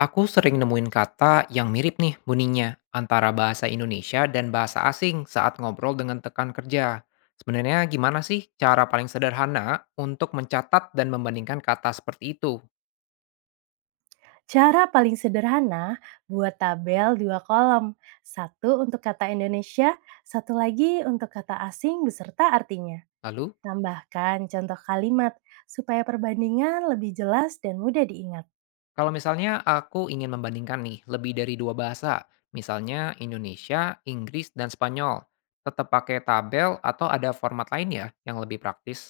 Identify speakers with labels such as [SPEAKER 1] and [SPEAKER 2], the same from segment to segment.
[SPEAKER 1] Aku sering nemuin kata yang mirip nih bunyinya antara bahasa Indonesia dan bahasa asing saat ngobrol dengan tekan kerja. Sebenarnya gimana sih cara paling sederhana untuk mencatat dan membandingkan kata seperti itu?
[SPEAKER 2] Cara paling sederhana buat tabel 2 kolom, satu untuk kata Indonesia, satu lagi untuk kata asing beserta artinya.
[SPEAKER 1] Lalu,
[SPEAKER 2] Tambahkan contoh kalimat supaya perbandingan lebih jelas dan mudah diingat.
[SPEAKER 1] kalau misalnya aku ingin membandingkan nih lebih dari dua bahasa, misalnya Indonesia, Inggris, dan Spanyol, tetap pakai tabel atau ada format lain ya yang lebih praktis?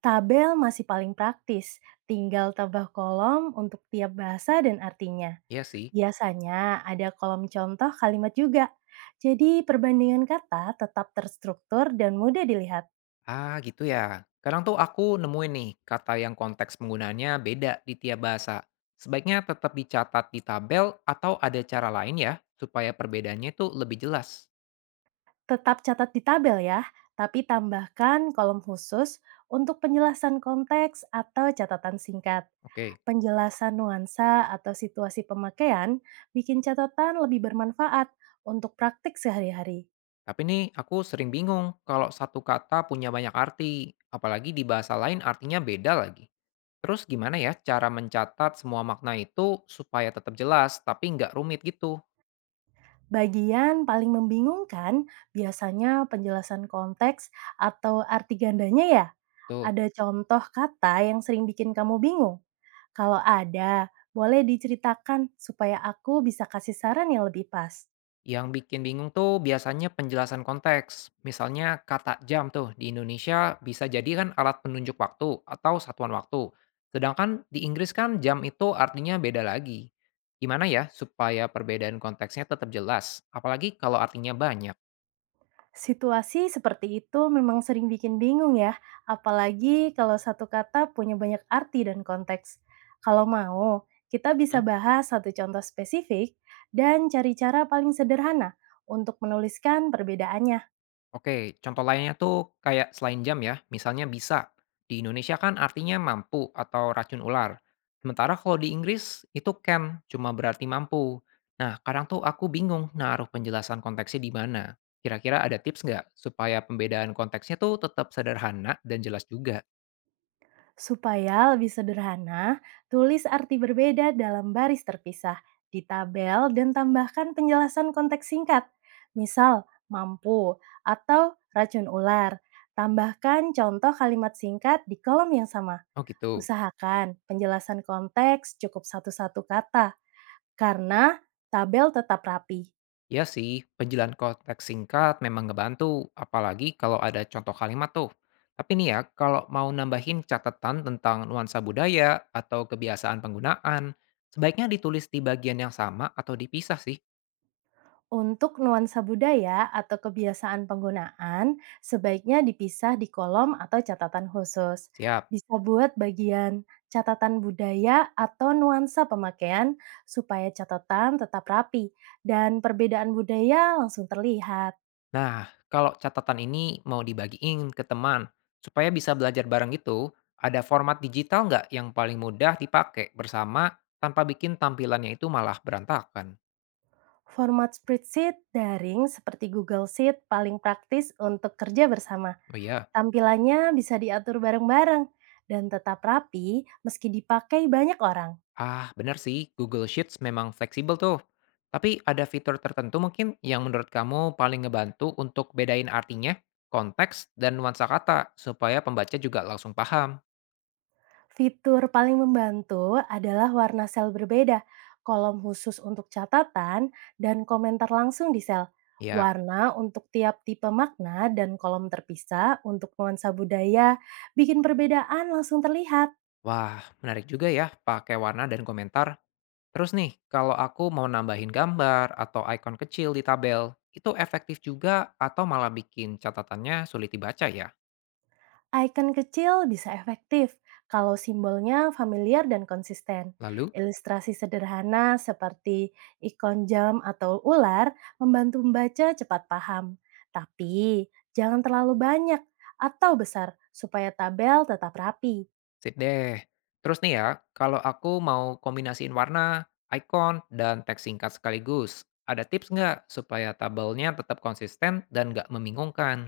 [SPEAKER 2] Tabel masih paling praktis, tinggal tambah kolom untuk tiap bahasa dan artinya.
[SPEAKER 1] Iya sih.
[SPEAKER 2] Biasanya ada kolom contoh kalimat juga, jadi perbandingan kata tetap terstruktur dan mudah dilihat.
[SPEAKER 1] Ah, gitu ya. Kadang tuh aku nemuin nih kata yang konteks penggunaannya beda di tiap bahasa. Sebaiknya tetap dicatat di tabel atau ada cara lain ya supaya perbedaannya itu lebih jelas.
[SPEAKER 2] Tetap catat di tabel ya, tapi tambahkan kolom khusus untuk penjelasan konteks atau catatan singkat.
[SPEAKER 1] Oke,
[SPEAKER 2] Penjelasan nuansa atau situasi pemakaian bikin catatan lebih bermanfaat untuk praktik sehari-hari.
[SPEAKER 1] tapi nih aku sering bingung kalau satu kata punya banyak arti, apalagi di bahasa lain artinya beda lagi. Terus gimana ya cara mencatat semua makna itu supaya tetap jelas tapi nggak rumit gitu?
[SPEAKER 2] Bagian paling membingungkan biasanya penjelasan konteks atau arti gandanya ya.
[SPEAKER 1] Tuh.
[SPEAKER 2] Ada contoh kata yang sering bikin kamu bingung? Kalau ada, boleh diceritakan supaya aku bisa kasih saran yang lebih pas.
[SPEAKER 1] Yang bikin bingung tuh biasanya penjelasan konteks. Misalnya kata jam tuh di Indonesia bisa jadi kan alat penunjuk waktu atau satuan waktu. Sedangkan di Inggris kan jam itu artinya beda lagi. Gimana ya supaya perbedaan konteksnya tetap jelas, apalagi kalau artinya banyak?
[SPEAKER 2] Situasi seperti itu memang sering bikin bingung ya, apalagi kalau satu kata punya banyak arti dan konteks. Kalau mau, kita bisa bahas satu contoh spesifik dan cari cara paling sederhana untuk menuliskan perbedaannya.
[SPEAKER 1] Oke, contoh lainnya tuh kayak selain jam ya, misalnya bisa. Di Indonesia kan artinya mampu atau racun ular. Sementara kalau di Inggris itu can, cuma berarti mampu. Nah, kadang tuh aku bingung naruh penjelasan konteksnya di mana. Kira-kira ada tips nggak supaya pembedaan konteksnya tuh tetap sederhana dan jelas juga?
[SPEAKER 2] Supaya lebih sederhana, tulis arti berbeda dalam baris terpisah di tabel dan tambahkan penjelasan konteks singkat. Misal, mampu atau racun ular. Tambahkan contoh kalimat singkat di kolom yang sama.
[SPEAKER 1] Oh gitu.
[SPEAKER 2] Usahakan penjelasan konteks cukup satu-satu kata, karena tabel tetap rapi.
[SPEAKER 1] Ya sih, penjelasan konteks singkat memang ngebantu, apalagi kalau ada contoh kalimat tuh. Tapi nih ya, kalau mau nambahin catatan tentang nuansa budaya atau kebiasaan penggunaan, sebaiknya ditulis di bagian yang sama atau dipisah sih.
[SPEAKER 2] Untuk nuansa budaya atau kebiasaan penggunaan, sebaiknya dipisah di kolom atau catatan khusus.
[SPEAKER 1] Siap.
[SPEAKER 2] Bisa buat bagian catatan budaya atau nuansa pemakaian supaya catatan tetap rapi dan perbedaan budaya langsung terlihat.
[SPEAKER 1] Nah, kalau catatan ini mau dibagiin ke teman, supaya bisa belajar bareng gitu, ada format digital nggak yang paling mudah dipakai bersama tanpa bikin tampilannya itu malah berantakan?
[SPEAKER 2] Format spreadsheet daring seperti Google Sheet paling praktis untuk kerja bersama.
[SPEAKER 1] Oh iya.
[SPEAKER 2] Tampilannya bisa diatur bareng-bareng dan tetap rapi meski dipakai banyak orang.
[SPEAKER 1] Ah, benar sih, Google Sheets memang fleksibel tuh. Tapi ada fitur tertentu mungkin yang menurut kamu paling ngebantu untuk bedain artinya, konteks, dan nuansa kata supaya pembaca juga langsung paham.
[SPEAKER 2] Fitur paling membantu adalah warna sel berbeda, kolom khusus untuk catatan, dan komentar langsung di sel.
[SPEAKER 1] Ya,
[SPEAKER 2] Warna untuk tiap tipe makna dan kolom terpisah untuk nuansa budaya, bikin perbedaan langsung terlihat.
[SPEAKER 1] wah menarik juga ya pakai warna dan komentar. Terus nih, kalau aku mau nambahin gambar atau ikon kecil di tabel, itu efektif juga atau malah bikin catatannya sulit dibaca ya?
[SPEAKER 2] Icon kecil bisa efektif kalau simbolnya familiar dan konsisten.
[SPEAKER 1] Lalu?
[SPEAKER 2] Ilustrasi sederhana seperti ikon jam atau ular membantu membaca cepat paham. Tapi jangan terlalu banyak atau besar supaya tabel tetap rapi.
[SPEAKER 1] Sip deh. Terus nih ya, kalau aku mau kombinasiin warna, icon, dan teks singkat sekaligus, ada tips nggak supaya tabelnya tetap konsisten dan nggak membingungkan?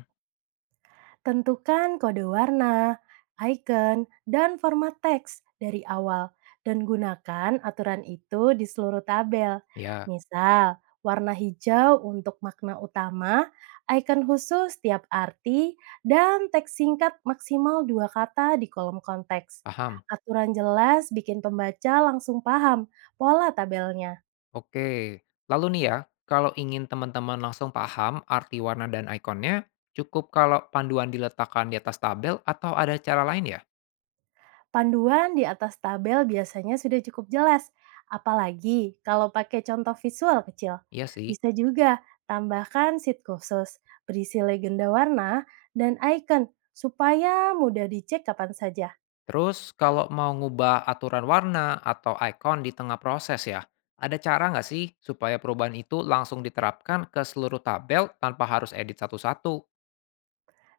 [SPEAKER 2] Tentukan kode warna, icon, dan format teks dari awal dan gunakan aturan itu di seluruh tabel.
[SPEAKER 1] Ya,
[SPEAKER 2] Misal, warna hijau untuk makna utama, icon khusus tiap arti, dan teks singkat maksimal 2 kata di kolom konteks.
[SPEAKER 1] paham.
[SPEAKER 2] Aturan jelas bikin pembaca langsung paham pola tabelnya.
[SPEAKER 1] Oke. Lalu nih ya, kalau ingin teman-teman langsung paham arti warna dan ikonnya, cukup kalau panduan diletakkan di atas tabel atau ada cara lain ya?
[SPEAKER 2] Panduan di atas tabel biasanya sudah cukup jelas, apalagi kalau pakai contoh visual kecil.
[SPEAKER 1] Iya sih.
[SPEAKER 2] Bisa juga tambahkan sheet khusus, berisi legenda warna, dan icon supaya mudah dicek kapan saja.
[SPEAKER 1] Terus kalau mau ngubah aturan warna atau ikon di tengah proses ya, ada cara nggak sih supaya perubahan itu langsung diterapkan ke seluruh tabel tanpa harus edit satu-satu?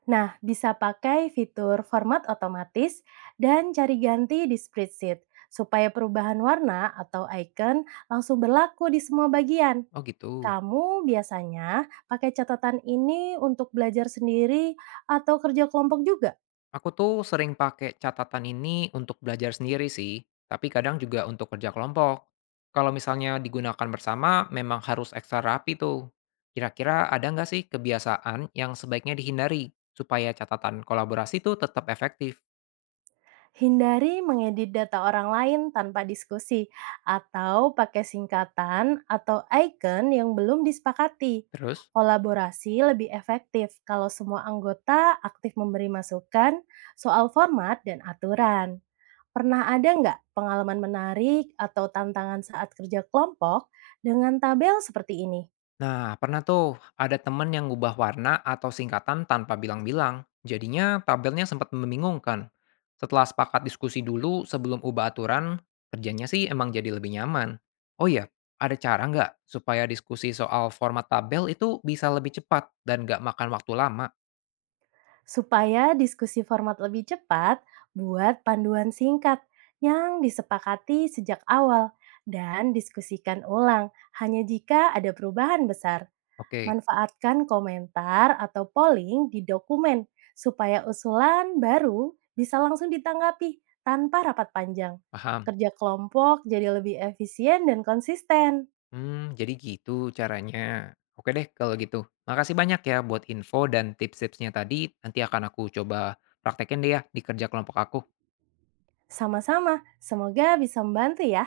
[SPEAKER 2] Nah, bisa pakai fitur format otomatis dan cari ganti di spreadsheet supaya perubahan warna atau icon langsung berlaku di semua bagian.
[SPEAKER 1] Oh gitu.
[SPEAKER 2] Kamu biasanya pakai catatan ini untuk belajar sendiri atau kerja kelompok juga?
[SPEAKER 1] Aku tuh sering pakai catatan ini untuk belajar sendiri sih, tapi kadang juga untuk kerja kelompok. Kalau misalnya digunakan bersama, memang harus ekstra rapi tuh. Kira-kira ada nggak sih kebiasaan yang sebaiknya dihindari supaya catatan kolaborasi tuh tetap efektif?
[SPEAKER 2] Hindari mengedit data orang lain tanpa diskusi atau pakai singkatan atau icon yang belum disepakati.
[SPEAKER 1] Terus?
[SPEAKER 2] Kolaborasi lebih efektif kalau semua anggota aktif memberi masukan soal format dan aturan. Pernah ada nggak pengalaman menarik atau tantangan saat kerja kelompok dengan tabel seperti ini?
[SPEAKER 1] Nah, pernah tuh ada temen yang ngubah warna atau singkatan tanpa bilang-bilang. Jadinya tabelnya sempat membingungkan. Setelah sepakat diskusi dulu sebelum ubah aturan, kerjanya sih emang jadi lebih nyaman. Oh iya, ada cara nggak supaya diskusi soal format tabel itu bisa lebih cepat dan nggak makan waktu lama?
[SPEAKER 2] Supaya diskusi format lebih cepat, buat panduan singkat yang disepakati sejak awal dan diskusikan ulang hanya jika ada perubahan besar.
[SPEAKER 1] Oke,
[SPEAKER 2] Manfaatkan komentar atau polling di dokumen supaya usulan baru bisa langsung ditanggapi tanpa rapat panjang.
[SPEAKER 1] paham.
[SPEAKER 2] Kerja kelompok jadi lebih efisien dan konsisten.
[SPEAKER 1] Hmm, jadi gitu caranya. Oke deh kalau gitu. Makasih banyak ya buat info dan tips-tipsnya tadi. Nanti akan aku coba praktekin deh ya di kerja kelompok aku.
[SPEAKER 2] Sama-sama, semoga bisa membantu ya.